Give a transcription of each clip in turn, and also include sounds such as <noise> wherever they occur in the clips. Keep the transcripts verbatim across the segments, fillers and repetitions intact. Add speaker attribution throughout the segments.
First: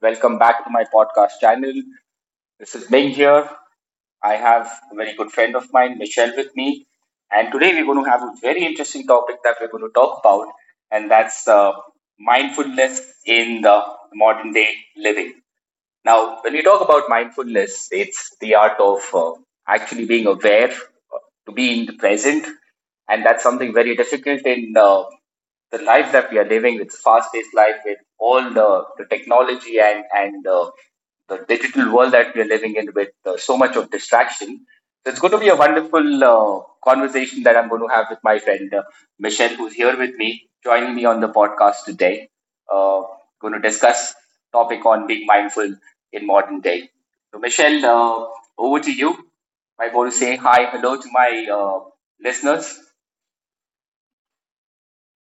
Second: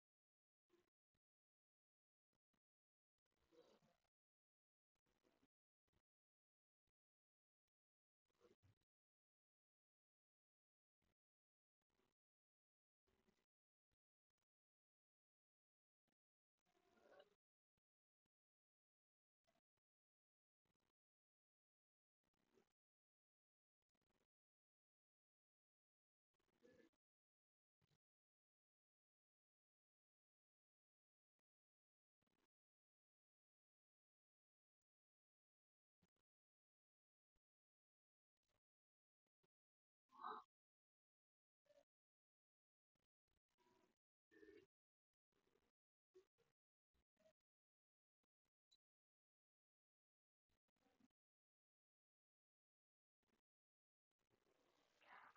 Speaker 1: Welcome back to my podcast channel. This is Ming here. I have a very good friend of mine, Michelle, with me. And today we're going to have a very interesting topic that we're going to talk about, and that's uh, mindfulness in the modern day living. Now, when we talk about mindfulness, it's the art of uh, actually being aware, uh, to be in the present, and that's something very difficult in uh, the life that we are living. It's a fast-paced life with all the, the technology and and uh, the digital world that we are living in with uh, so much of distraction. So it's going to be a wonderful uh, conversation that I'm going to have with my friend uh, Michelle, who's here with me, joining me on the podcast today uh, going to discuss topic on being mindful in modern day. So Michelle, uh, over to you. I want to say hi, hello to my uh, listeners.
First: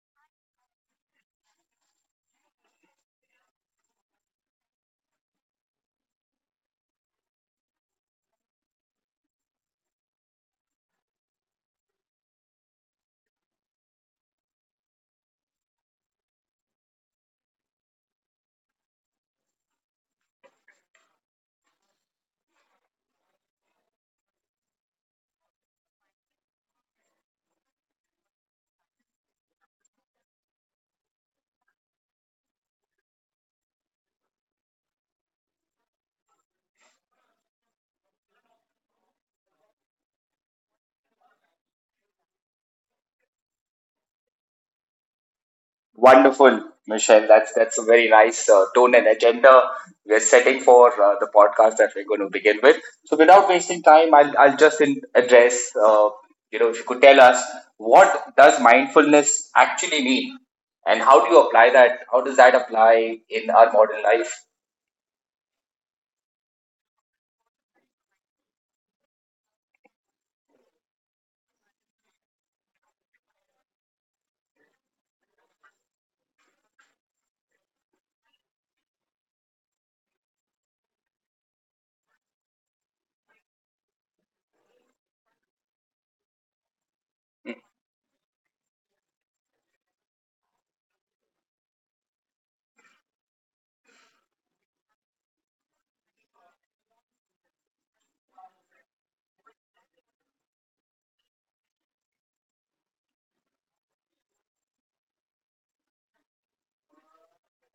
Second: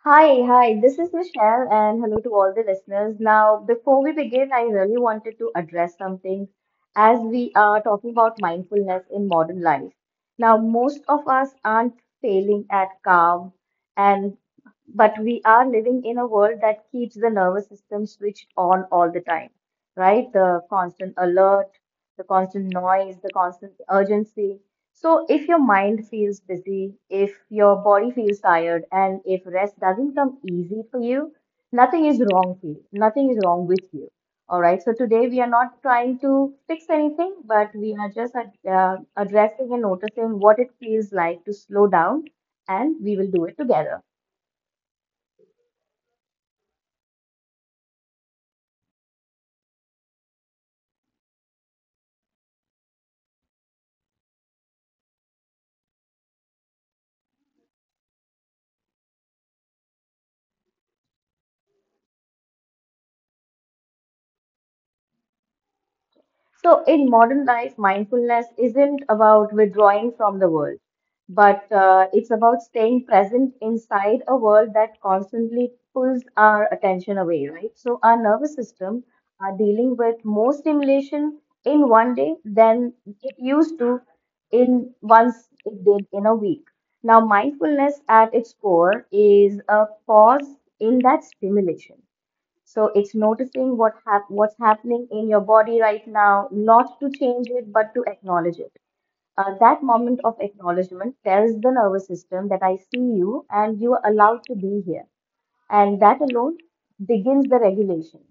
Speaker 2: Hi, hi, this is Michelle, and hello to all the listeners. Now, before we begin, I really wanted to address something as we are talking about mindfulness in modern life. Now, most of us aren't failing at calm, and but we are living in a world that keeps the nervous system switched on all the time, right? The constant alert, the constant noise, the constant urgency. So, if your mind feels busy, if your body feels tired, and if rest doesn't come easy for you, nothing is wrong for you. Nothing is wrong with you. All right. So, today we are not trying to fix anything, but we are just uh, addressing and noticing what it feels like to slow down, and we will do it together.
Speaker 1: Wonderful, Michelle. That's that's a very nice uh, tone and agenda we're setting for uh, the podcast that we're going to begin with. So without wasting time, I'll I'll just in address. Uh, you know, if you could tell us what does mindfulness actually mean, and how do you apply that? How does that apply in our modern life?
Speaker 2: So, in modern life, mindfulness isn't about withdrawing from the world, but uh, it's about staying present inside a world that constantly pulls our attention away, right? So, our nervous system are dealing with more stimulation in one day than it used to in once it did in a week. Now, mindfulness at its core is a pause in that stimulation, so it's noticing what hap- what's happening in your body right now, not to change it, but to acknowledge it. Uh, that moment of acknowledgement tells the nervous system that I see you and you are allowed to be here. And that alone begins the regulation.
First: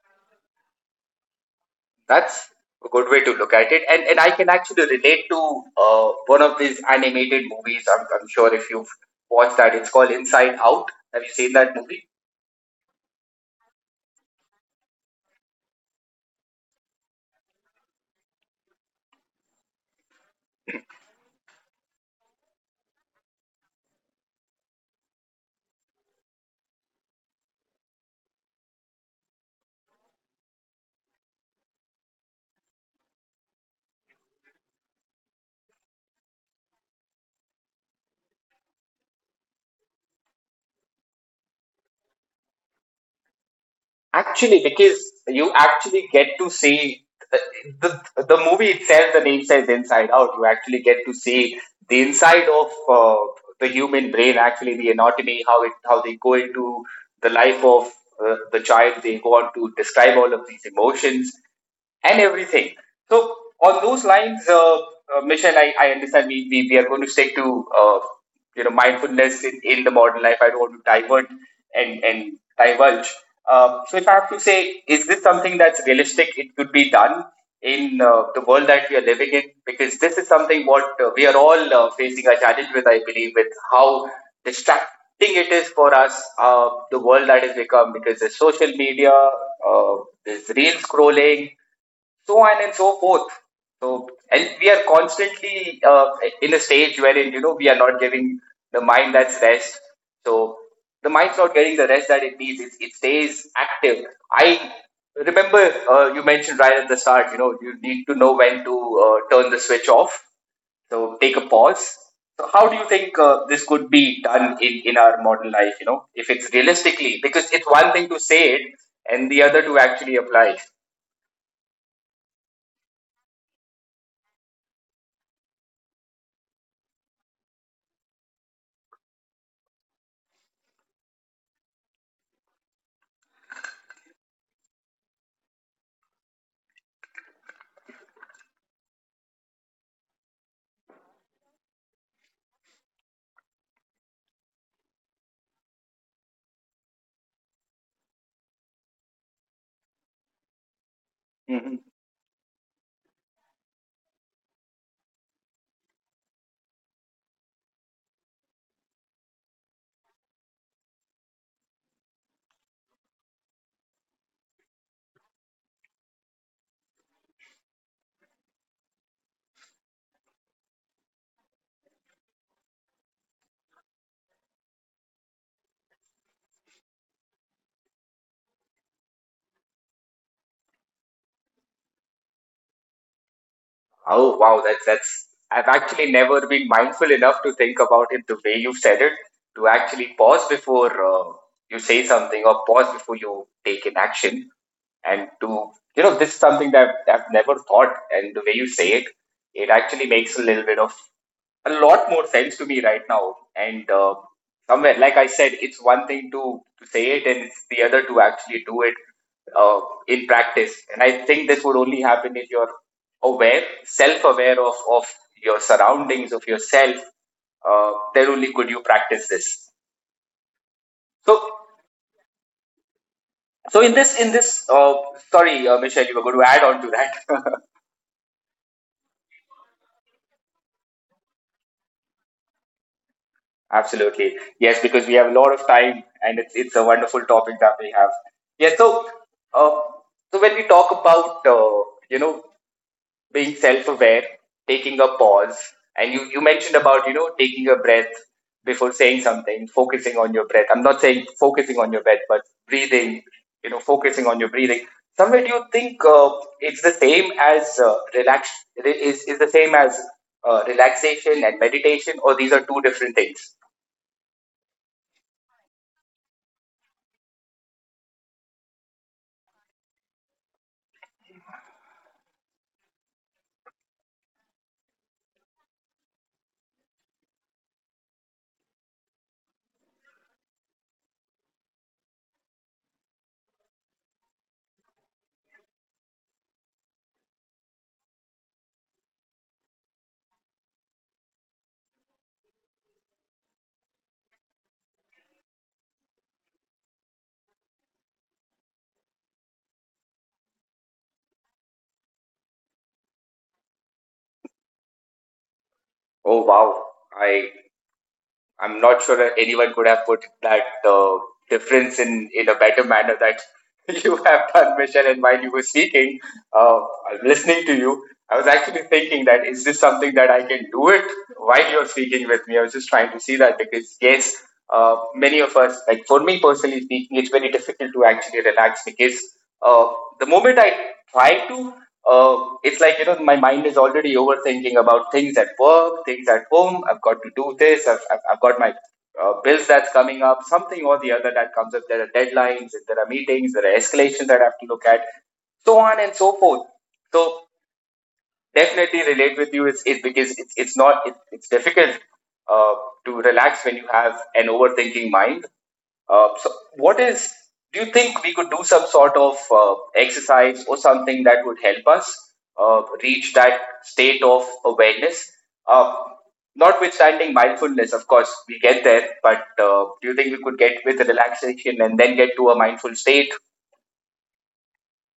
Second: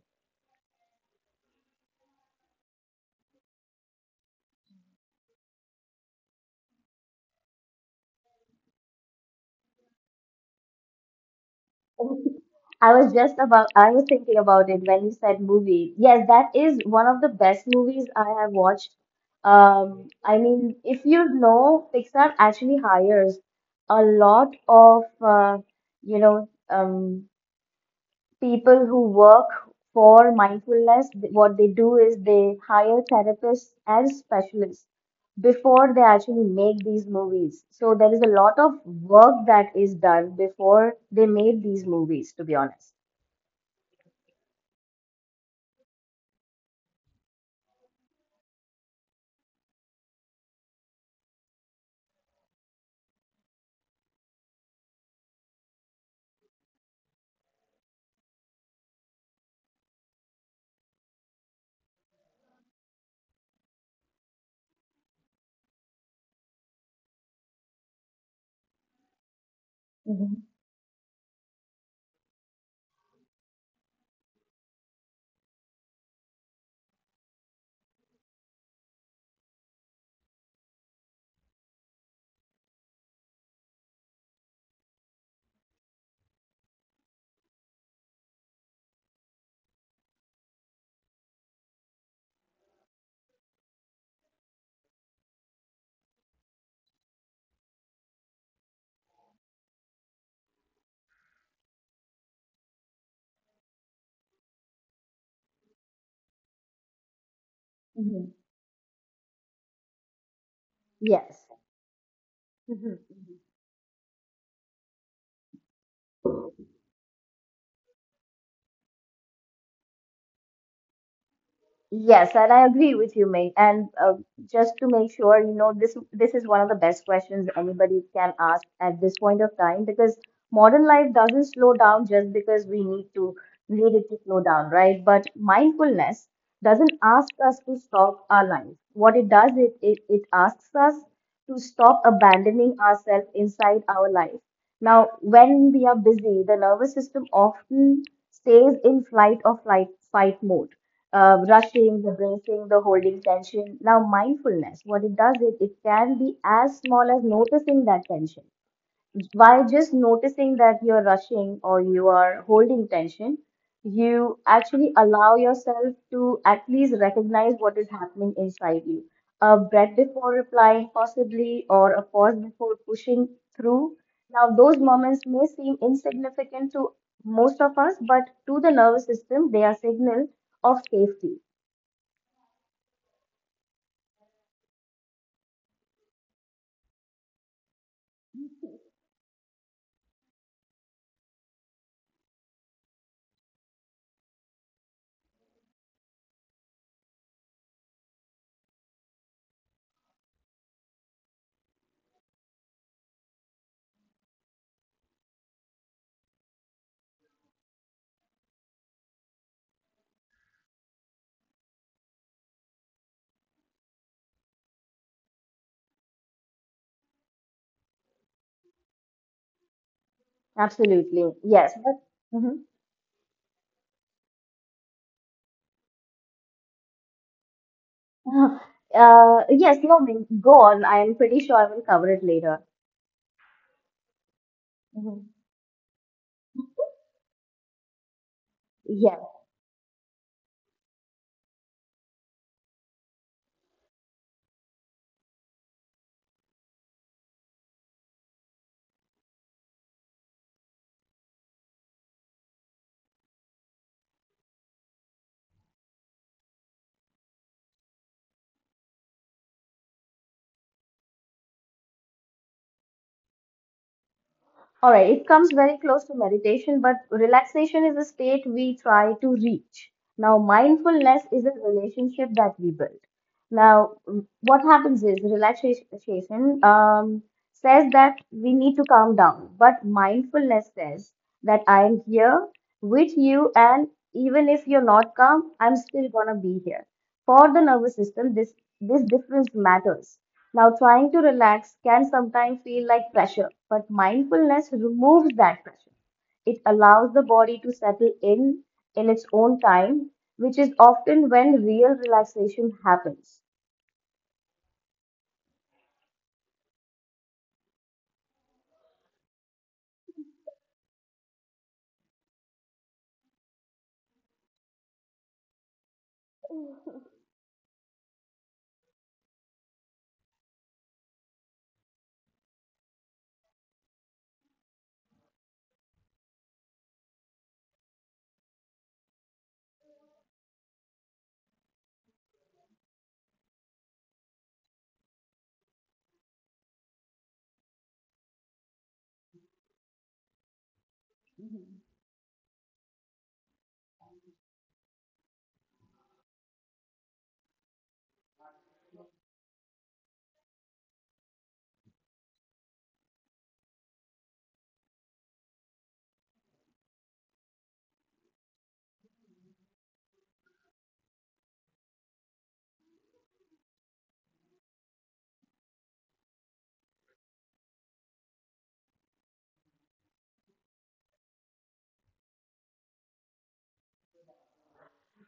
Speaker 1: That's a good way to look at it, and and I can actually relate to uh, one of these animated movies. I'm, I'm sure if you've watched that, it's called Inside Out. Have you seen that movie?
Speaker 2: I was just about, I was thinking about it when you said movie. Yes, that is one of the best movies I have watched. Um, I mean, if you know, Pixar actually hires a lot of, uh, you know, um, people who work for mindfulness. Th- what they do is they hire therapists as specialists before they actually make these movies. So there is a lot of work that is done before they made these movies, to be honest.
Speaker 1: Actually, because you actually get to see the, the, the movie itself, the name says Inside Out, you actually get to see the inside of uh, the human brain, actually, the anatomy, how it how they go into the life of uh, the child, they go on to describe all of these emotions and everything. So, on those lines, uh, uh, Michelle, I, I understand we, we, we are going to stick to. Uh, you know mindfulness in, in the modern life. I
Speaker 2: Hmm.
Speaker 1: don't want to divert and and divulge. Uh, so if I have to say, is this something that's realistic? It could be done in uh, the world that we are living in because this is something what uh, we are all uh, facing a challenge with. I believe with how distracting it is for us, uh, the world that has become because there's social media, uh, there's real scrolling, so on and so forth. So, and we are constantly uh, in a stage wherein you know we are not giving the mind that's rest. So the mind's not getting the rest that it needs. It, it stays active. I remember uh, you mentioned right at the start. You know you need to
Speaker 2: Hmm.
Speaker 1: know when to uh, turn the switch off. So take a
Speaker 2: Yes.
Speaker 1: pause. So how do you think uh, this could be done in in our modern life? You know if it's realistically because it's one thing to say it and the other to actually apply.
Speaker 2: Yes, and I agree with you, May. And uh, just to make sure, you know, this this is one of the best questions anybody can ask at this point of time, because modern life doesn't slow down just because we need to need it to slow down, right? But mindfulness doesn't ask us to stop our life. What it does, it it, it asks us to stop abandoning ourselves inside our life. Now, when we are busy, the nervous system often stays in flight or flight fight mode, uh, rushing, the bracing, the holding tension. Now, mindfulness, what it does is it can be as small as noticing that tension. By just noticing that you're rushing or you are holding tension, you actually allow yourself to at least recognize what is happening inside you. A breath before replying, possibly, or a pause before pushing through. Now, those moments may seem insignificant to most of us, but to the nervous system, they are signal of safety.
Speaker 1: Oh wow, that's that's I've actually never been mindful enough to think about it the way you said it, to actually pause before uh, you say something or pause before you take an action. And to, you know, this is something that I've never thought, and the way you say it, it actually makes a little bit of a lot more sense to me right now. And uh, somewhere, like I said, it's one thing to, to say it, and it's the other to actually do it uh, in practice. And I think this would only happen if you're aware, self-aware of of your surroundings, of yourself. Uh, then only could you practice this.
Speaker 2: Absolutely.
Speaker 1: So,
Speaker 2: Yes. But,
Speaker 1: so in this in this, uh, sorry, uh, Michelle, you were going to add on to that. <laughs>
Speaker 2: mhm. <laughs> Uh, yes, no, go on. I am pretty sure I will cover it later.
Speaker 1: Absolutely. Yes, because we have
Speaker 2: Mhm.
Speaker 1: a lot of time and it's, it's a wonderful topic that we have. Yeah, so uh, so when we talk about uh, you know being self-aware, taking a pause, and you, you mentioned about you know taking a breath before saying something, focusing on your breath. I'm not saying focusing on your breath, but breathing, you know, focusing on your breathing. Somewhere, do you think uh, it's the same as uh, relax? Is is the same as uh, relaxation and meditation, or these are two different things?
Speaker 2: All right, it comes very close to meditation, but relaxation is a state we try to reach. Now, mindfulness is a relationship that we build. Now, what happens is relaxation um, says that we need to calm down, but mindfulness says that I am here with you, and even if you're not calm, I'm still gonna be here. For the nervous system, this this difference matters. Now, trying to relax can sometimes feel like pressure, but mindfulness removes that pressure. It allows the body to settle in in its own time, which is often when real relaxation happens.
Speaker 1: Oh wow! I I'm not sure that anyone could have put that uh, difference in in a better manner that <laughs> you have done, Michelle. And while you were speaking, uh, listening to you, I was actually thinking that is this something that I can do it while you're speaking with me? I was just trying to see that because yes, uh, many of us, like for me personally speaking, it's very difficult to actually relax because uh, the moment I try to uh, it's like, you know, my mind is already overthinking about things at work, things at home. I've got to do this. I've, I've, I've got my uh, bills that's coming up, something or the other that comes up. There are deadlines, if there are meetings, there are escalations that I have to look at, so on and so forth. So definitely relate with you. It's, it's because it's, it's not, it, it's difficult uh, to relax when you have an overthinking mind. Uh, so what is, do you think we could do some sort of uh, exercise or something that would help us uh, reach that state of awareness? Uh, notwithstanding mindfulness, of course, we get there, but uh, do you think we could get with relaxation and then get to a mindful state?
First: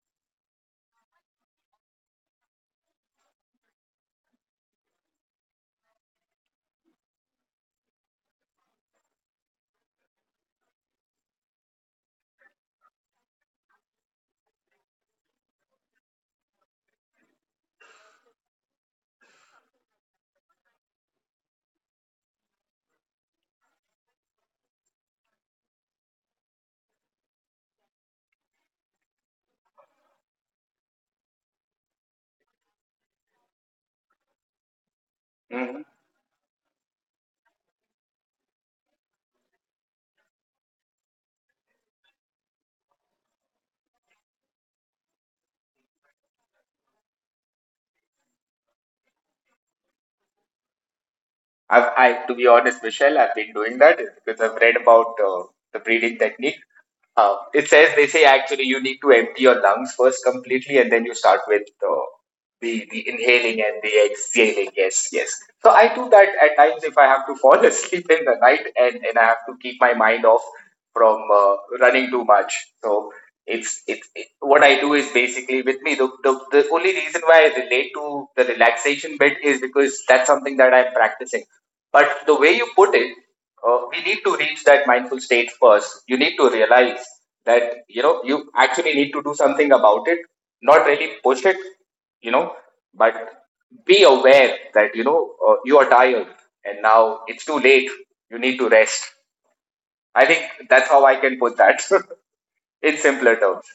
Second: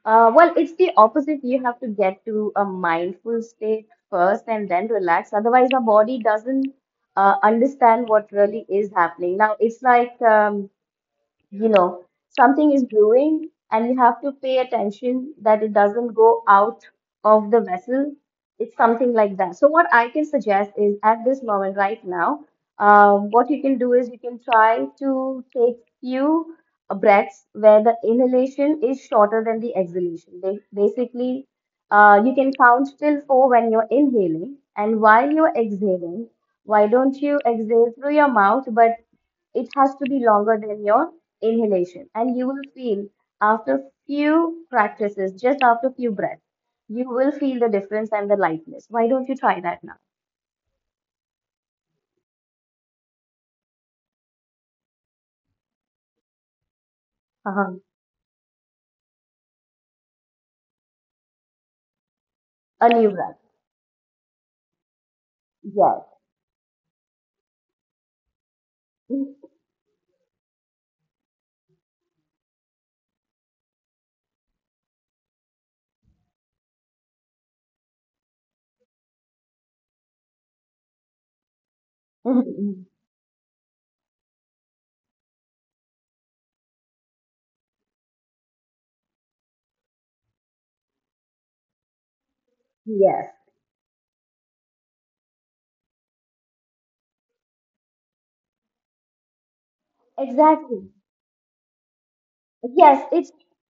Speaker 2: Uh, well, it's the opposite. You have to get to a mindful state first and then relax. Otherwise, our body doesn't uh, understand what really is happening. Now, it's like um, you know something is brewing and you have to pay attention that it doesn't go out of the vessel. It's something like that. So what I can suggest is, at this moment right now, um, what you can do is you can try to take few breaths where the inhalation is shorter than the exhalation. Ba- basically uh, you can count till four when you're inhaling, and while you're
Speaker 1: hmm
Speaker 2: exhaling, why don't you exhale through your mouth, but it has to be longer than your inhalation. And you will feel, after few practices, just after few breaths, you will feel the difference and the lightness. Why don't you try that now?
Speaker 1: I've, I, to be honest, Michelle, I've been doing that because I've read about uh, the breathing technique. Uh, it
Speaker 2: Uh-huh.
Speaker 1: says they say actually you need to empty your lungs first completely, and then you start with uh, the
Speaker 2: A
Speaker 1: the
Speaker 2: new breath.
Speaker 1: inhaling and the exhaling. Yes, yes. So I
Speaker 2: Yes.
Speaker 1: do that at times if I have to fall <laughs> asleep in the night, and and I have to keep my mind off from uh, running too much. So it's it's it, what I do is basically with me the, the the only reason why I relate to the relaxation bit is because that's something that I'm practicing. But the way you put
Speaker 2: <laughs>
Speaker 1: it uh, we need to reach that mindful state first. You need to realize that you know you actually need to do something about it, not really push it, you know, but
Speaker 2: Yes,
Speaker 1: be aware that you know uh, you are tired and now it's too late. You need to rest. I think that's
Speaker 2: exactly.
Speaker 1: how I can put that <laughs> in
Speaker 2: Yes, it's
Speaker 1: simpler terms.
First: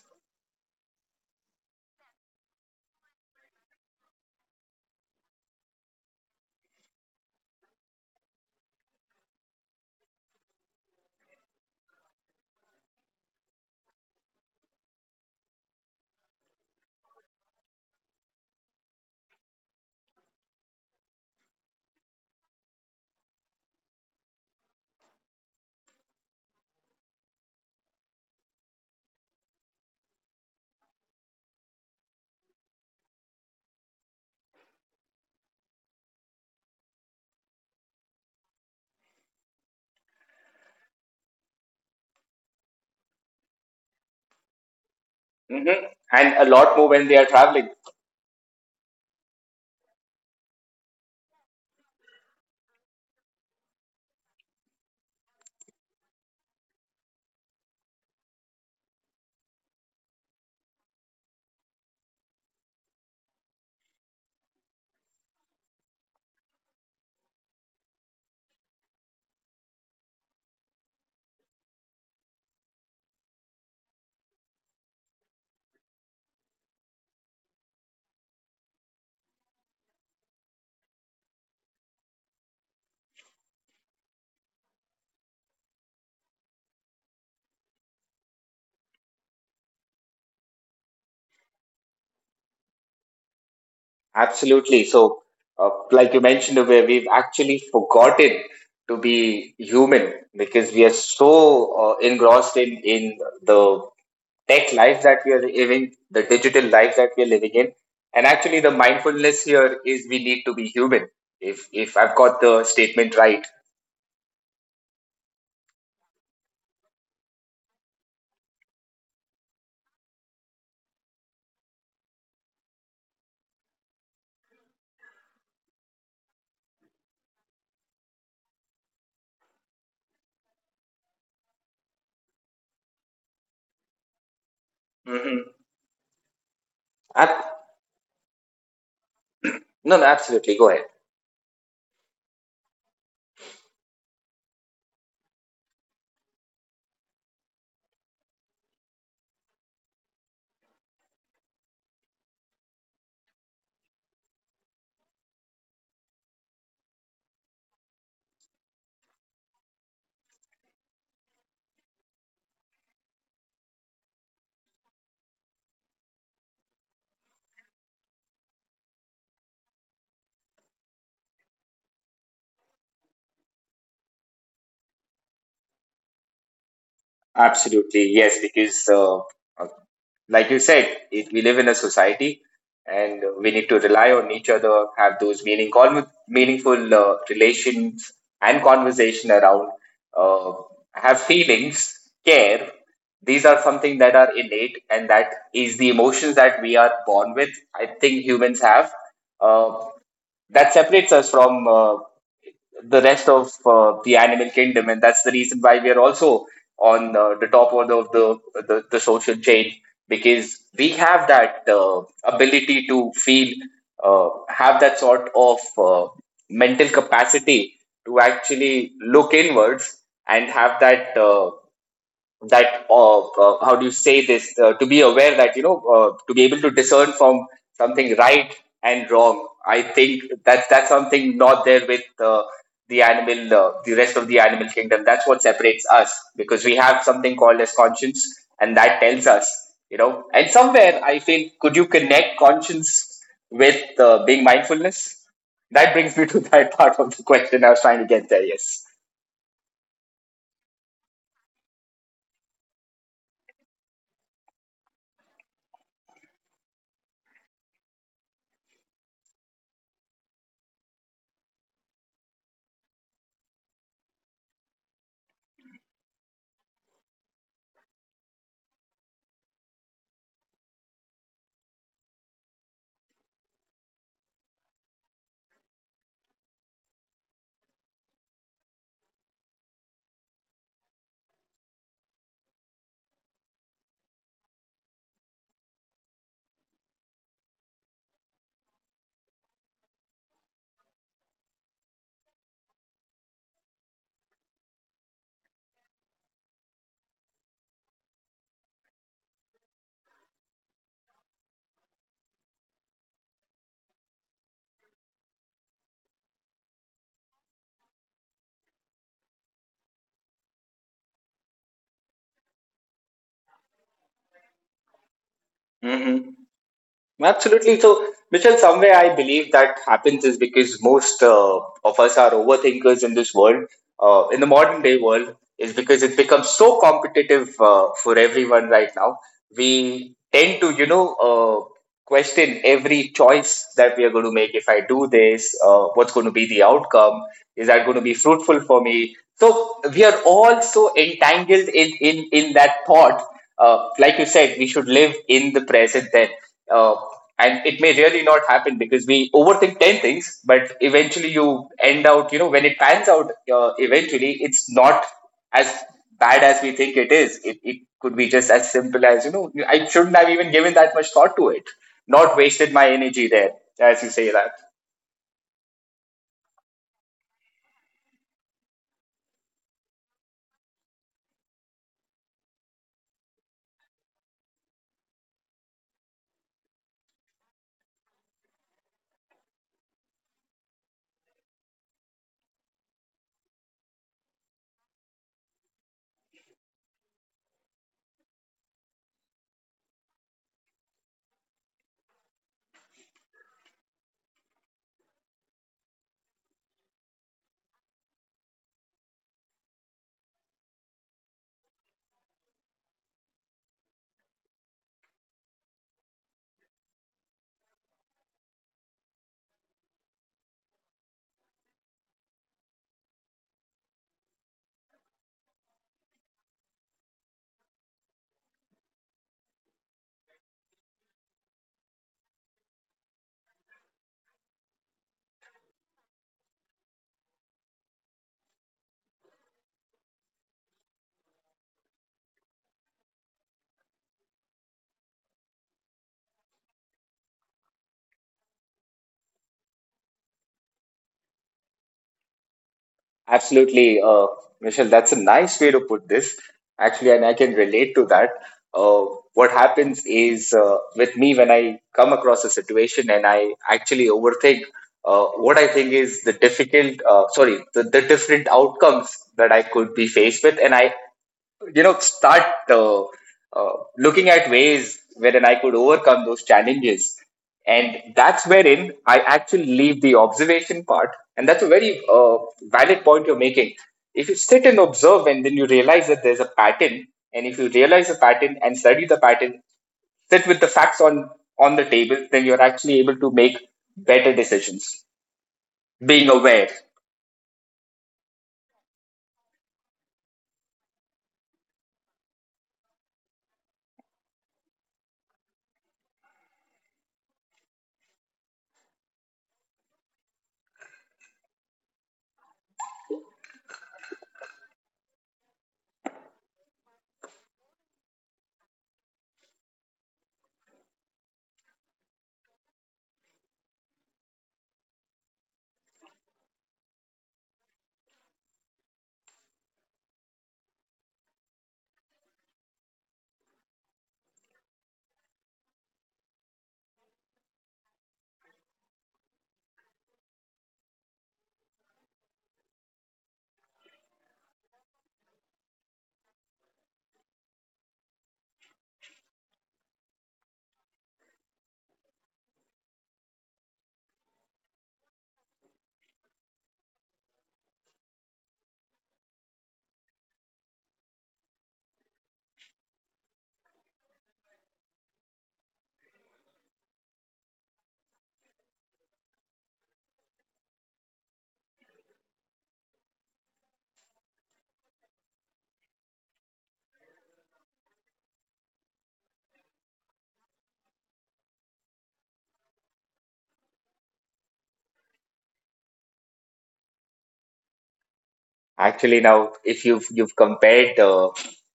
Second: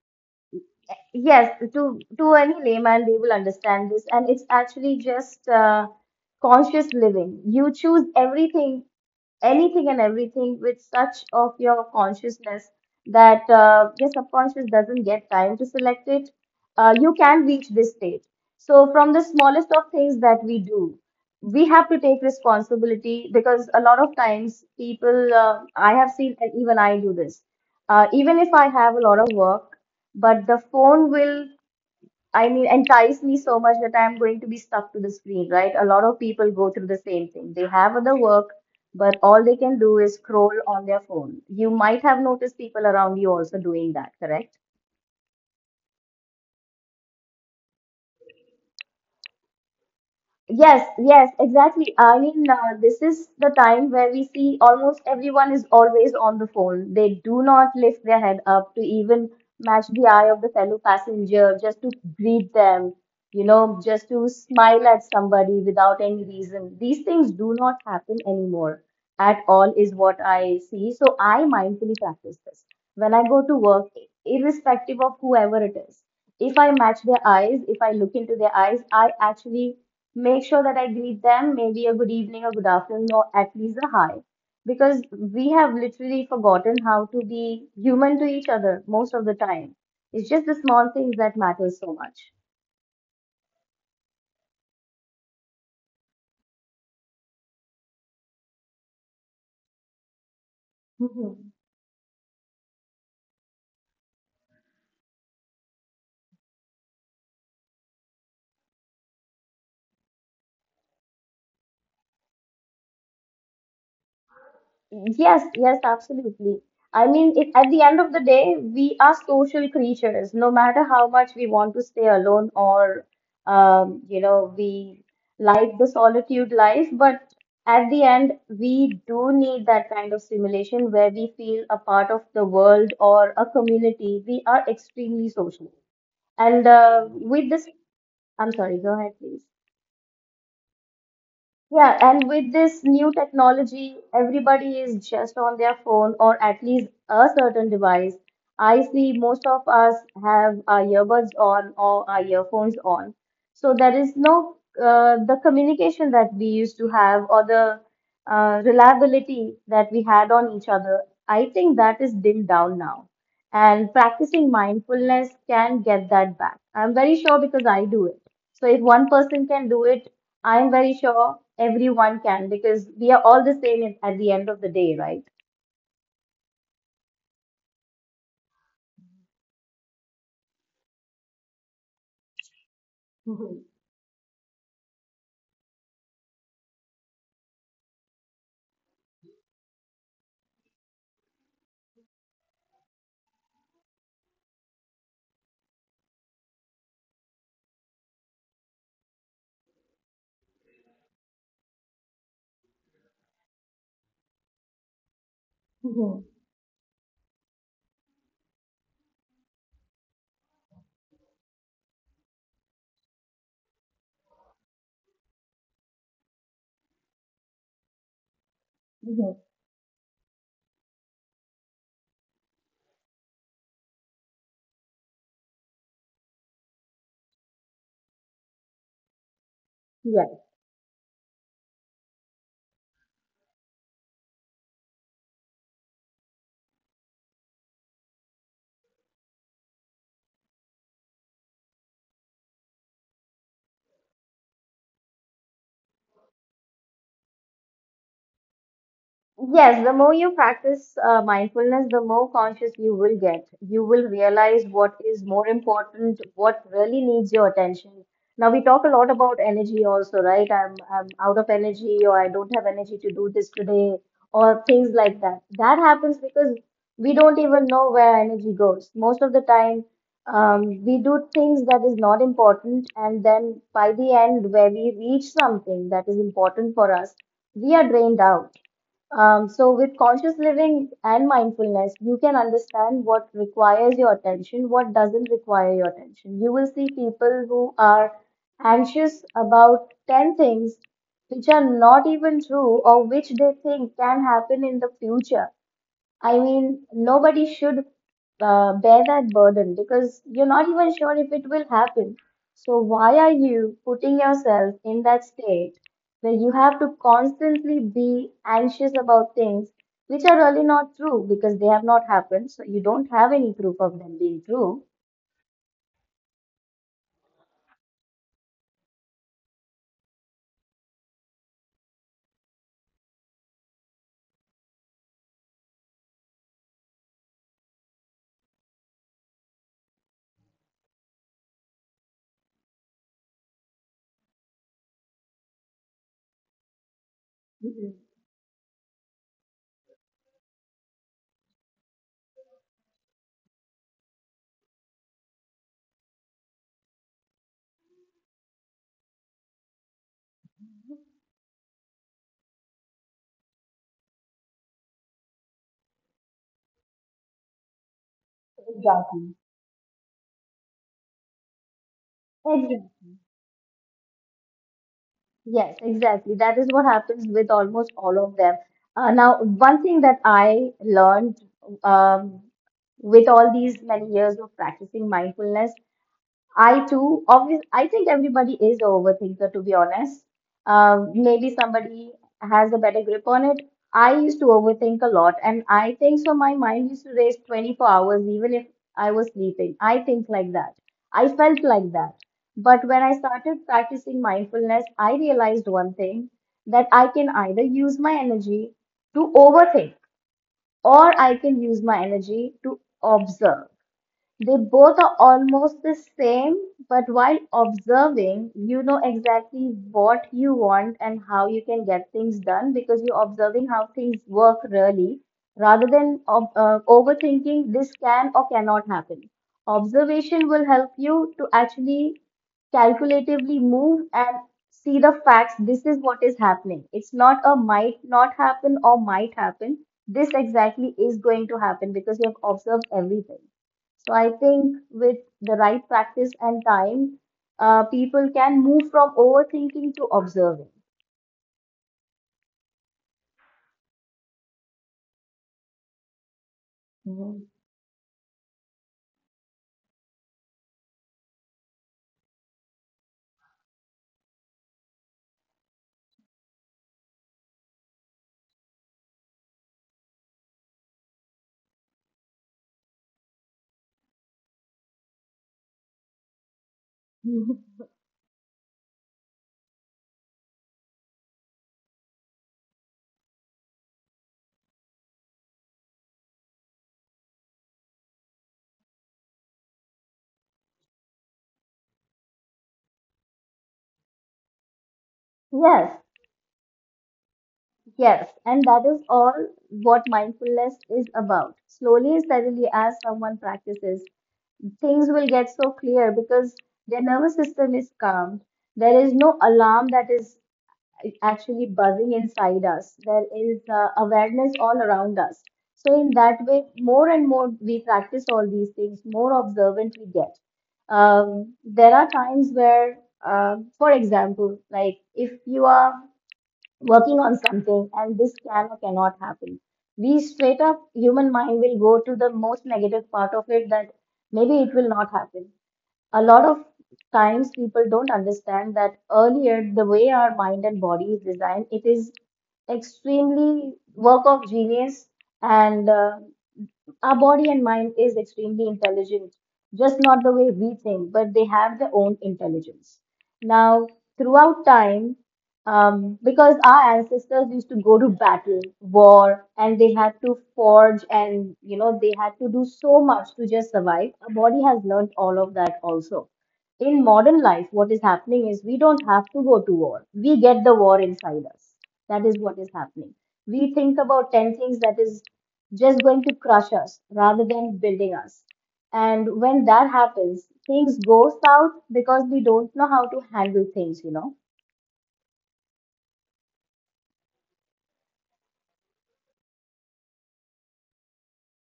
Speaker 2: yes to to any layman, they will understand this, and it's actually just uh, conscious living. You choose everything anything and everything with such of your consciousness that uh, your subconscious doesn't get time to select it. Uh, you can reach this state. So from the smallest of things that we do, we have to take responsibility, because a lot of times people, uh, I have seen, and even I do this, uh, even if I have a lot of work, but the phone will, I mean, entice me so much that I'm going to be stuck to the screen, right? A lot of people go through the same thing. They have other work, but all they can do is scroll on their phone. You might have noticed people around you also doing that, correct?
Speaker 1: hmm And a lot more when they are traveling.
Speaker 2: Yes, yes, exactly. I mean, uh, this is the time where we see almost everyone is always on the phone. They do not lift their head up to even match the eye of the fellow passenger, just to greet them, you know, just to smile at somebody without any reason. These things do not happen anymore at all, is what I see. So I mindfully practice this. When I go to work, irrespective of whoever it is, if I match their eyes, if I look into their eyes, I actually make sure that I greet them, maybe a good evening, a good afternoon, or at least a hi, because we have literally forgotten how to be human to each other most of the time. It's just the small things that matter so
Speaker 1: Absolutely. So, uh, like you mentioned, where we've actually forgotten to be human because we are
Speaker 2: much.
Speaker 1: so uh, engrossed in in the tech life that we are living, the digital life that we are living in, and actually the mindfulness here is we need to be human. If if I've got the statement right.
Speaker 2: Yes, yes, absolutely. I mean, it, at the end of the day, we are social creatures. No matter how much we want to stay alone, or um, you know, we like the solitude life, but at the end, we do need that kind of stimulation where we feel a part of the world or a community. We are extremely
Speaker 1: Mm-hmm.
Speaker 2: social. And uh,
Speaker 1: Ab-
Speaker 2: with this, I'm sorry, go ahead, please.
Speaker 1: no, no, absolutely. Go ahead.
Speaker 2: Yeah, and with this new technology, everybody is just on their phone or at least a certain device. I see most of us have our earbuds on or our earphones on. So there is no uh, the communication that we used to have, or the uh, reliability that we had on each other. I think that is dimmed down now. And practicing mindfulness can get that back. I'm very sure because I do it. So if one person can do it, I'm very sure everyone can, because we are all the same at at the end of the day, right?
Speaker 1: Absolutely, yes, because uh, like you said, it, we live in a society and we
Speaker 2: Mm-hmm.
Speaker 1: need to rely on each other, have those meaning, con- meaningful uh, relations and conversation around, uh, have feelings, care. These are something that are innate and that is the emotions that we are born with. I think humans have. Uh, that separates us from uh, the rest of uh, the animal kingdom, and that's the reason why we are
Speaker 2: Mm-hmm.
Speaker 1: also on uh, the top of the, of the the the social chain because we have that uh, ability to feel, uh, have that sort of uh, mental capacity to actually look
Speaker 2: Mm-hmm.
Speaker 1: inwards and have that uh, that uh, uh, how do you say this uh, to be aware that you know uh, to be able to discern from something right and wrong. I think that that's something not there with uh, the animal uh, the rest of the animal kingdom. That's what separates us because we have something called as conscience, and that tells us, you know. And somewhere I feel, could you connect conscience with uh, being mindfulness? That brings me to <laughs> that part of the question I was trying to get there. Yes.
Speaker 2: Yes, the more you practice uh, mindfulness, the more conscious you will get. You will realize what is more important, what really needs your attention. Now we talk a lot about energy also, right? I'm I'm out of energy, or I don't have energy to do this today, or things like that. That happens because we don't even know where energy goes. Most of the time, um, we do things that is not important, and then by the end, where we reach something that is important for us, we are drained out. Um, so, with conscious living and mindfulness, you can understand what requires your attention, what doesn't require your attention. You will see people who are anxious about ten things which are not even true, or which they think can happen in the future. I mean, nobody should uh, bear that burden because you're not even sure if it will happen. So, why are you putting yourself in that state where you have to constantly be anxious about things which are really not true because they have not happened? So, you don't have any proof of them being true.
Speaker 1: hmm Absolutely. So, Michelle, some way I believe that happens is because most uh, of us are overthinkers in this world, uh, in the modern day world, is because it becomes so competitive uh, for everyone right now. We tend to, you know, uh, question every choice that we are going to make. If I do this, uh, what's going to be the outcome? Is that going to
Speaker 2: Mhm.
Speaker 1: be fruitful for me? So we are all so entangled in in in that thought. Uh, like you said, we should live in the present then uh, and it may really not happen because we overthink ten things but eventually you end out, you know when it pans out uh, eventually it's not as bad as we think it is. It, it could be just as simple as, you know
Speaker 2: Exactly.
Speaker 1: I shouldn't have even given that much thought to it, not wasted my energy
Speaker 2: Exactly.
Speaker 1: there, as you say that.
Speaker 2: Yes, exactly. That is what happens with almost all of them. Uh, now, one thing that I learned, um, with all these many years of practicing mindfulness. I too, obvious, I think everybody is a overthinker, to be honest. Um, maybe somebody has a better grip on it. I used to overthink a lot, and I think so. My mind used to race twenty-four hours, even if I was sleeping. I think like that. I felt like that. But when I started practicing mindfulness, I realized one thing, that I can either use my energy to overthink, or I can use my energy to observe. They both are almost the same, but while observing, you know exactly what you want and how you can get things done because you're observing how things work really rather than ob- uh, overthinking this can or cannot happen. Observation will help you to actually calculatively move and see the facts. This is what is happening. It's not a might not happen or might happen. This exactly is going to happen because you have observed everything. So I think with the right practice and time, uh, people can move from overthinking to observing.
Speaker 1: Absolutely, uh, Michelle, that's a nice way to put this. Actually, and I can
Speaker 2: Mhm.
Speaker 1: relate to that. Uh, what happens is, uh, with me, when I come across a situation and I actually overthink, uh, what I think is the difficult, uh, sorry, the, the different outcomes that I could be faced with, and I, you know, start uh, uh, looking at ways wherein I could overcome those challenges,
Speaker 2: Mhm.
Speaker 1: and that's wherein I actually leave the observation part. And that's a very uh, valid point you're making. If you sit and observe and then you realize that there's a pattern, and if you realize a pattern and study the pattern, sit with the facts on on the table, then you're actually able to make better decisions,
Speaker 2: Yes,
Speaker 1: being aware.
Speaker 2: yes, and that is all what mindfulness is about. Slowly and steadily, as someone practices, things will get so clear because their nervous system is calmed. There is no alarm that is actually buzzing inside us. There is uh, awareness all around us. So, in that way, more and more we practice all these things, more observant we get. Um, there are times where, uh, for example, like if you are working on something and this can or cannot happen, we straight up human mind will go to the most negative part of it that maybe it will not happen. A lot of times people don't understand that earlier the way our mind and body is designed, it is extremely work of genius, and uh, our body and mind is extremely intelligent, just not the way we think, but they have their own intelligence. Now, throughout time, um, because our ancestors used to go to battle, war, and they had to forge and, you know, they had to do so much to just survive, our body has learned all of that also. In modern life, what is happening is we don't have to go to war. We get the war inside us. That is what is happening. We think about ten things that is just going to crush us rather than building us. And when that happens, things go south because we don't know how to handle things, you know.
Speaker 1: Actually, now if you've you've compared uh,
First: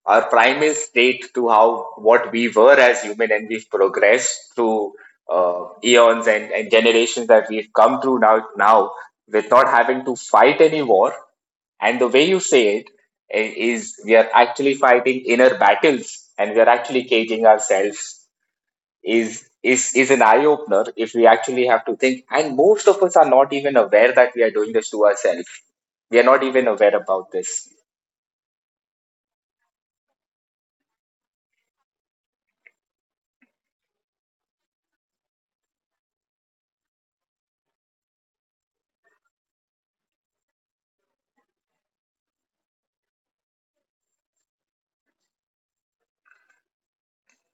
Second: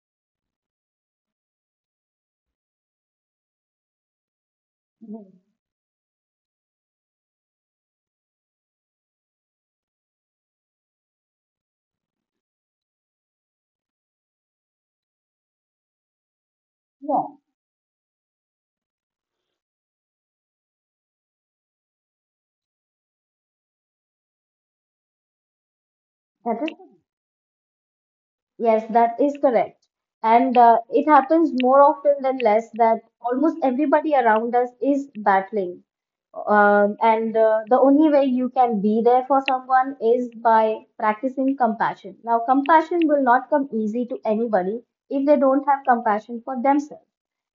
Speaker 1: our primal state to how what we were as human, and we've progressed through
Speaker 2: Mhm.
Speaker 1: uh, eons and, and generations that we've come through, now now with not having to fight any war. And the way you say it, i- is, we are actually fighting inner battles, and we are actually
Speaker 2: Yeah,
Speaker 1: caging ourselves. Is is is an eye opener, if we actually have to think. And most of us are not even aware that we are doing this to ourselves. We are not
Speaker 2: that
Speaker 1: even
Speaker 2: is.
Speaker 1: aware about this.
Speaker 2: Yes, that is correct. And uh, it happens more often than less that almost everybody around us is battling. Um, and uh, The only way you can be there for someone is by practicing compassion. Now, compassion will not come easy to anybody if they don't have compassion for themselves.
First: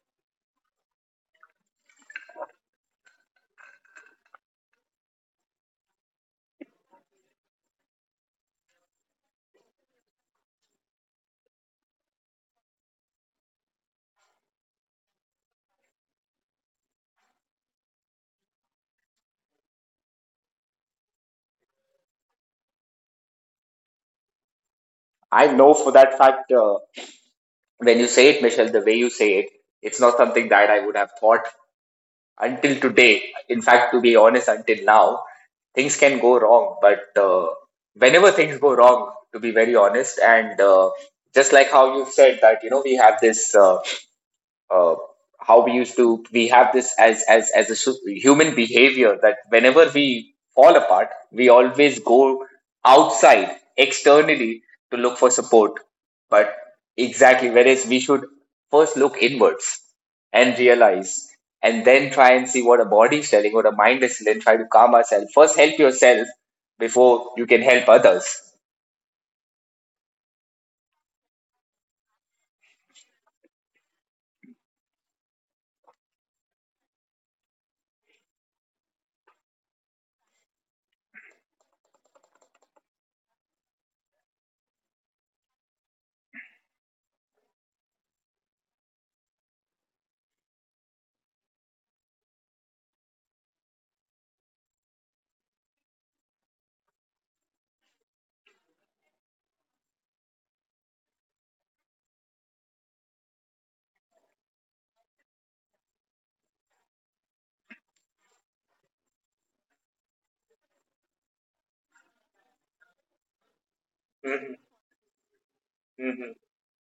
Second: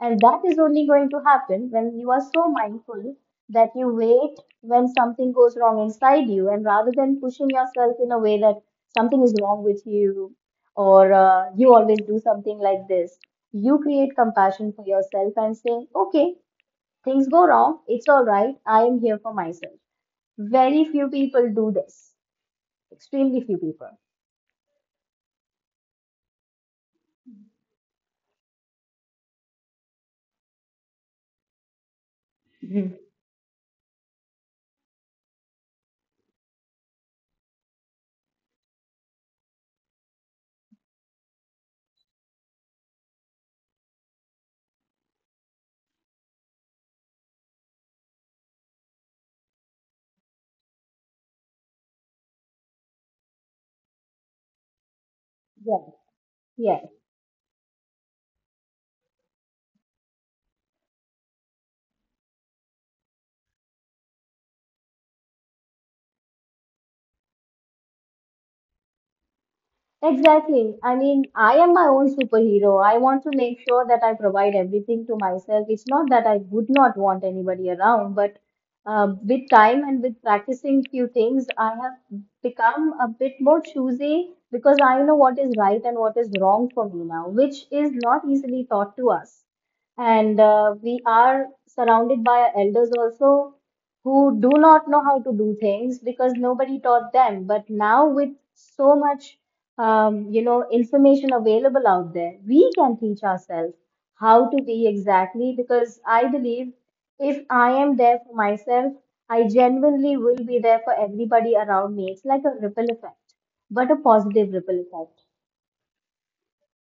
Speaker 2: And that is only going to happen when you are so mindful that you wait when something goes wrong inside you, and rather than pushing yourself in a way that something is wrong with you or uh, you always do something like this. You create compassion for yourself and say, okay, things go wrong. It's all right. I am here for myself. Very few people do this. Extremely few people.
Speaker 1: I know for that fact, uh, when you say it, Michelle, the way you say it, it's not something that I would have thought until
Speaker 2: Mhm.
Speaker 1: today. In fact, to be honest, until now, things can go wrong. But uh, whenever things go wrong, to be very honest, and uh, just like how you said that, you know, we have this uh, uh, how we used to, we have this as as as a su- human behavior, that whenever we fall apart we always go outside, externally, to look for support,
Speaker 2: Yeah.
Speaker 1: but
Speaker 2: Yes.
Speaker 1: exactly, whereas we should first look inwards and realize, and then try and see what a body is telling, what a mind is telling, try to calm ourselves first, help yourself before you can help others.
Speaker 2: Exactly. I mean, I am my own superhero. I want to make sure that I provide everything to myself. It's not that I would not want anybody around, but uh, with time and with practicing few things, I have become a bit more choosy because I know what is right and what is wrong for me now, which is not easily taught to us. And uh, we are surrounded by our elders also who do not know how to do things because nobody taught them. But now, with so much um, you know, information available out there, we can teach ourselves how to be exactly because I believe if I am there for myself, I genuinely will be there for everybody around me. It's like a ripple effect, but a positive ripple effect.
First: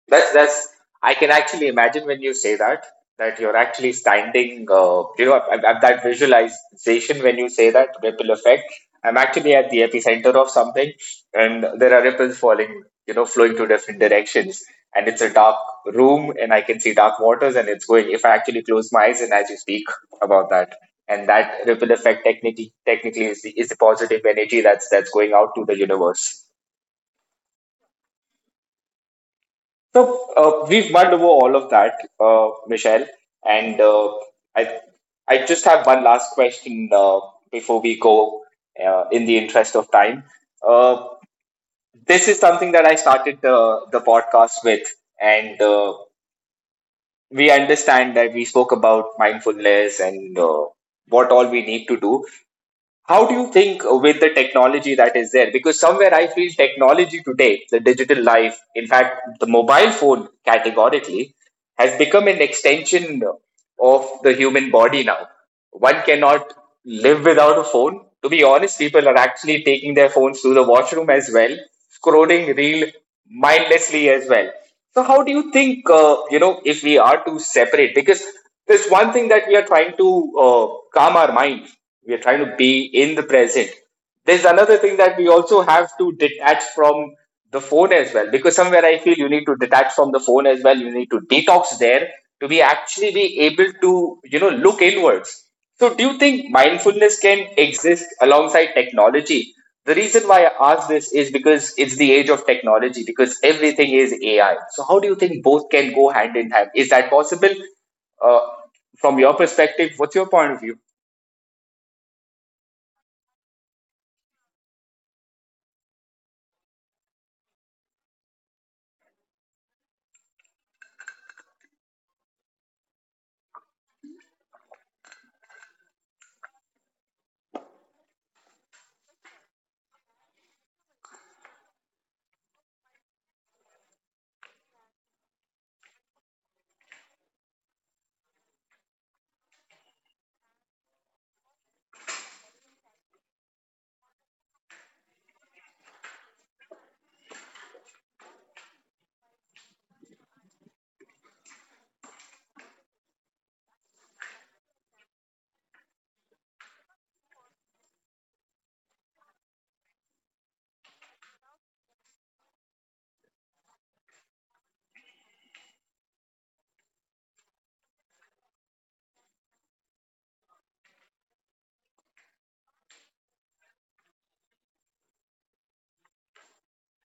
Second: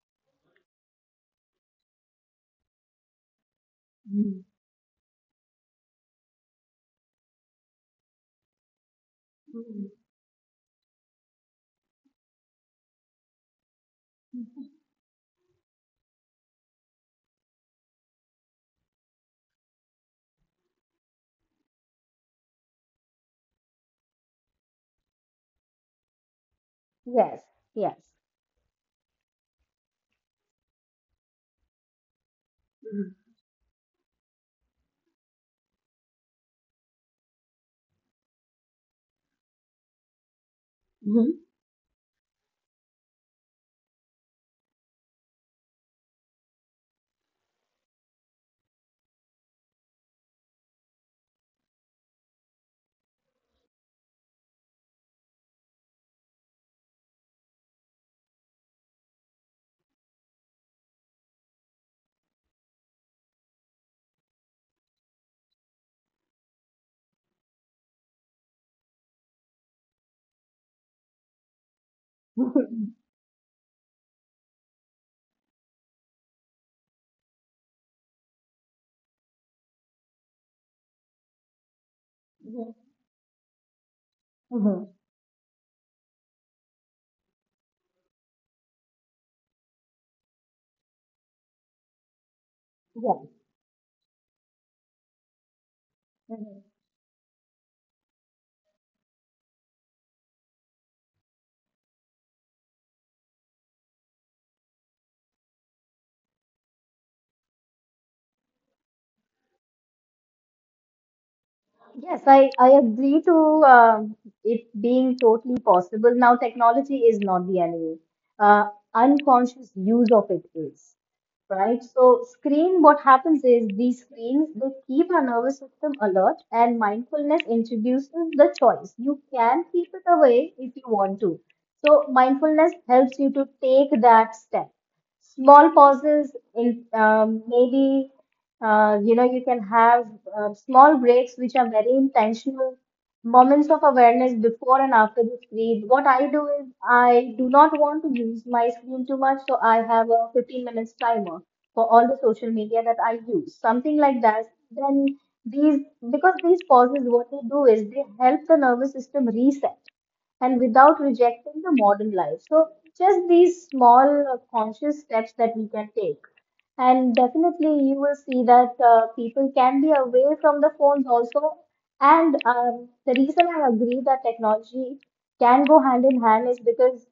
Speaker 1: That's that's. I can actually imagine when you say that, that you're actually
Speaker 2: Mhm.
Speaker 1: standing. Uh, you know, I, I, that visualization when you say that ripple effect. I'm actually at the epicenter of something, and there are ripples falling, you know, flowing to different directions, and it's a dark room, and I can see dark waters, and it's going. If I actually close my eyes, and as you speak about that, and that ripple effect technically technically is the, is the positive energy that's that's going out to the universe.
Speaker 2: Yes, yes.
Speaker 1: So uh, we've mulled over all of that, uh, Michelle,
Speaker 2: Mhm.
Speaker 1: and uh, I I just have one last question, uh, before we go, uh, in the interest of time. Uh,
Speaker 2: Mhm.
Speaker 1: this is something that I started the the podcast with, and uh, we understand that we spoke about mindfulness, and uh, what all we need to do. How do you think, uh, with the technology that is there? Because somewhere I feel technology today, the digital life, in fact, the mobile phone categorically, has become an extension of the human body now. One cannot live without a phone. To be honest, people are actually taking their phones to the washroom as well, scrolling reel
Speaker 2: <laughs>
Speaker 1: mindlessly as well. So how do you think, uh, you know, if we are to separate? Because there's one thing that we are trying to, uh, calm our mind. We are trying to
Speaker 2: Mhm.
Speaker 1: be in the present. There's another thing that we also have to detach from the phone as well. Because somewhere I feel you need to detach from the phone as well. You need to detox there to be actually
Speaker 2: Mhm.
Speaker 1: be able to, you know, look inwards. So, do you think
Speaker 2: Yes.
Speaker 1: mindfulness can exist alongside technology? The reason why I ask this is because it's the age of technology, because everything is A I. So, how do you think both can go hand in hand? Is that possible? Uh, from your perspective, what's your point of view?
Speaker 2: Yes, I, I agree to um, it being totally possible. Now, technology is not the enemy. Uh, Unconscious use of it is. Right. So screen, what happens is these screens, they keep our nervous system alert and mindfulness introduces the choice. You can keep it away if you want to. So mindfulness helps you to take that step. Small pauses in um, maybe uh, you know, you can have uh, small breaks which are very intentional moments of awareness before and after the screen. What I do is I do not want to use my screen too much, so I have a fifteen minutes timer for all the social media that I use, something like that. Then these, because these pauses, what they do is they help the nervous system reset and without rejecting the modern life. So just these small uh, conscious steps that we can take. And definitely, you will see that uh, people can be away from the phones also. And um, the reason I agree that technology can go hand in hand is because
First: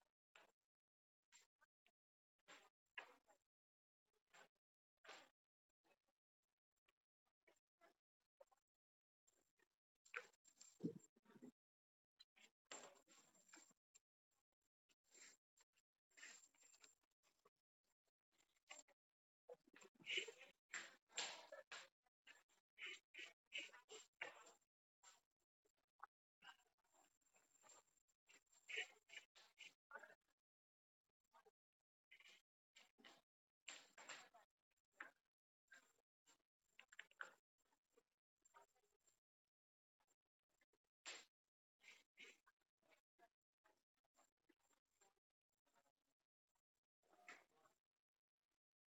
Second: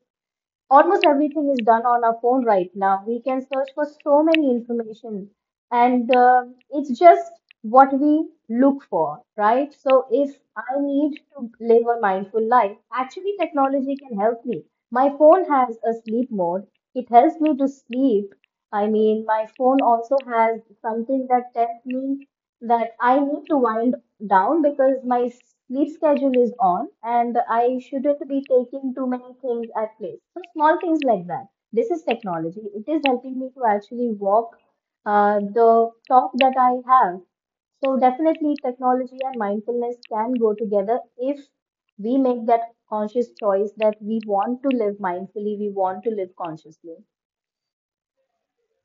Speaker 2: almost everything is done on our phone right now. We can search for so many information, and uh, it's just what we look for, right? So if I need to live a mindful life, actually technology can help me. My phone has a sleep mode. It helps me to sleep. I mean, my phone also has something that tells me that I need to wind down because my sleep schedule is on and I shouldn't be taking too many things at place. So small things like that. This is technology. It is helping me to actually walk uh, the talk that I have. So definitely technology and mindfulness can go together if we make that conscious choice that we want to live mindfully, we want to live consciously.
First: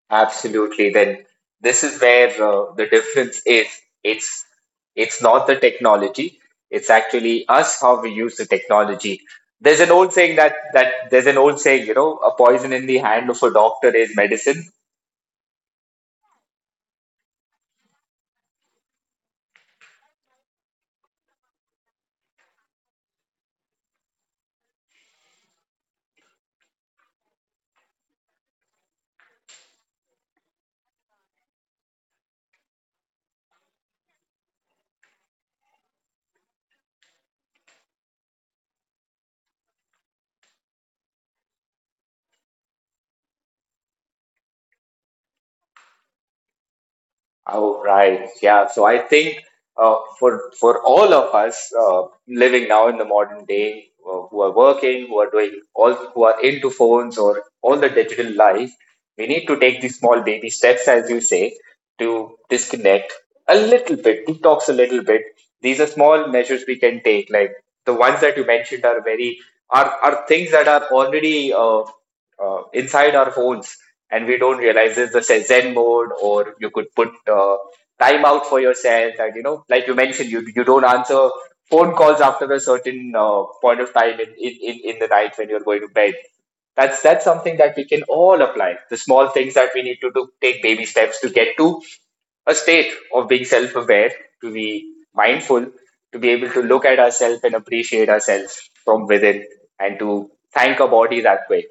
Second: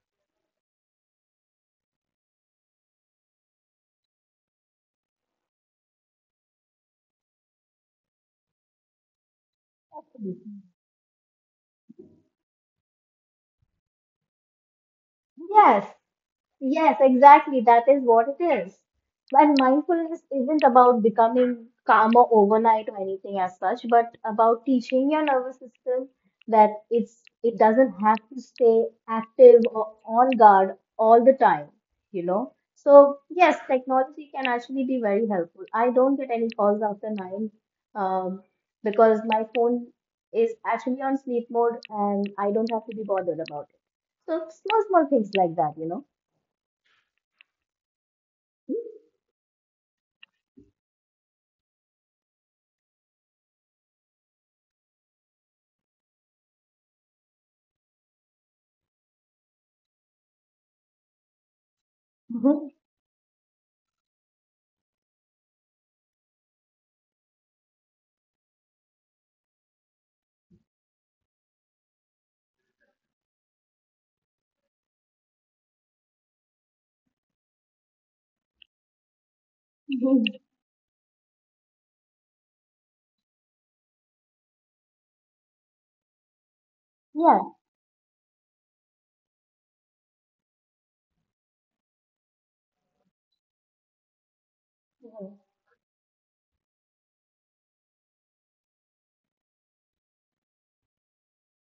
Speaker 1: Absolutely. Then this is where uh, the difference is. It's it's not the technology. It's actually us, how we use the technology. There's an old saying that that there's an old saying, you know, a poison in the hand of a doctor is medicine.
Speaker 2: Yes, yes, exactly. That is what it is. And mindfulness isn't about becoming calmer overnight or anything as such, but about teaching your nervous system that it's it doesn't have to stay active or on guard all the time, you know? So yes, technology can actually be very helpful. I don't get any calls after nine, um, because my phone is actually on sleep mode and I don't have to be bothered about it. So small, small things like that, you know?
Speaker 1: Oh, right. Yeah. So I think uh, for for all of us uh, living now in the modern day, uh, who are working, who are doing all, who are into phones or all the digital life, we need to take these small baby steps, as you say, to
Speaker 2: Mhm.
Speaker 1: disconnect a little bit, detox a little bit. These are small measures we can take. Like the ones that you mentioned are very, are are things that are already uh, uh, inside our phones, and we don't realize this. The zen mode, or you could put uh, time out for yourself, and, you know, like you mentioned,
Speaker 2: Mhm.
Speaker 1: you, you don't answer phone calls after a certain, uh, point of time in, in, in in the night when you're going to bed. That's that's
Speaker 2: Yeah.
Speaker 1: something that we can all apply, the small things that we need to do, take baby steps to get to a state of being self-aware, to be
Speaker 2: Mhm.
Speaker 1: mindful, to be able to look at ourselves and appreciate ourselves from within, and to thank our body that way.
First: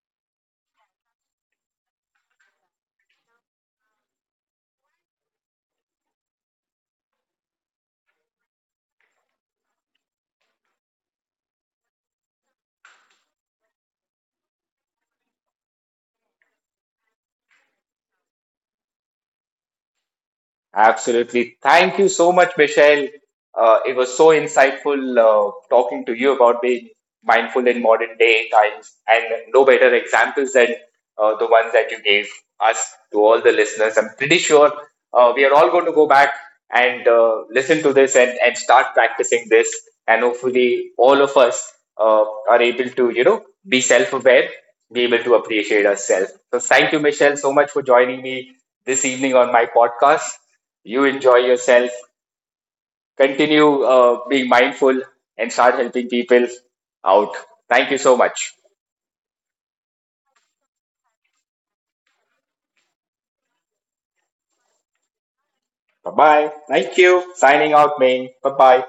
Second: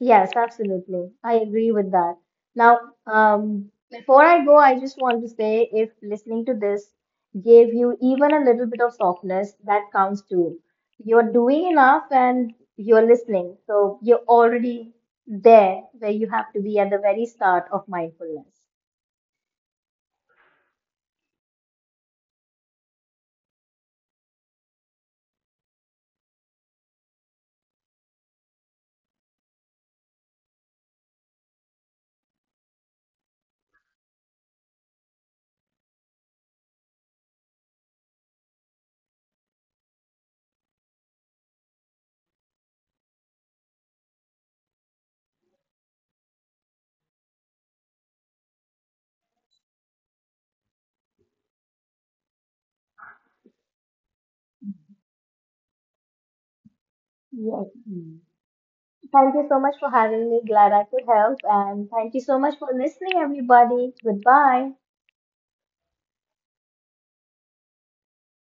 Speaker 2: Yes, absolutely. I agree with that. Now, um, before I go, I just want to say if listening to this gave you even a little bit of softness, that counts too. You're doing enough and you're listening. So you're already there where you have to be at the very start of mindfulness.
Speaker 1: Absolutely. Thank you so much, Michelle. Uh, it was so insightful, uh, talking to you about being mindful in modern day times, and no better examples than uh, the ones that you gave us, to all the listeners. I'm pretty sure uh, we are all going to go back and uh, listen to this, and, and start practicing this. And hopefully, all of us uh, are able to, you know, be self aware, be able to appreciate ourselves. So, thank you, Michelle, so much for joining me this evening on my podcast. You enjoy yourself. Continue uh, being mindful and start helping people out. Thank you
Speaker 2: Yes.
Speaker 1: so much.
Speaker 2: Mm. Thank you so much for having me. Glad I could help. And thank you so much for listening, everybody. Goodbye.
Speaker 1: Bye bye. Thank you. Signing out, man. Bye bye.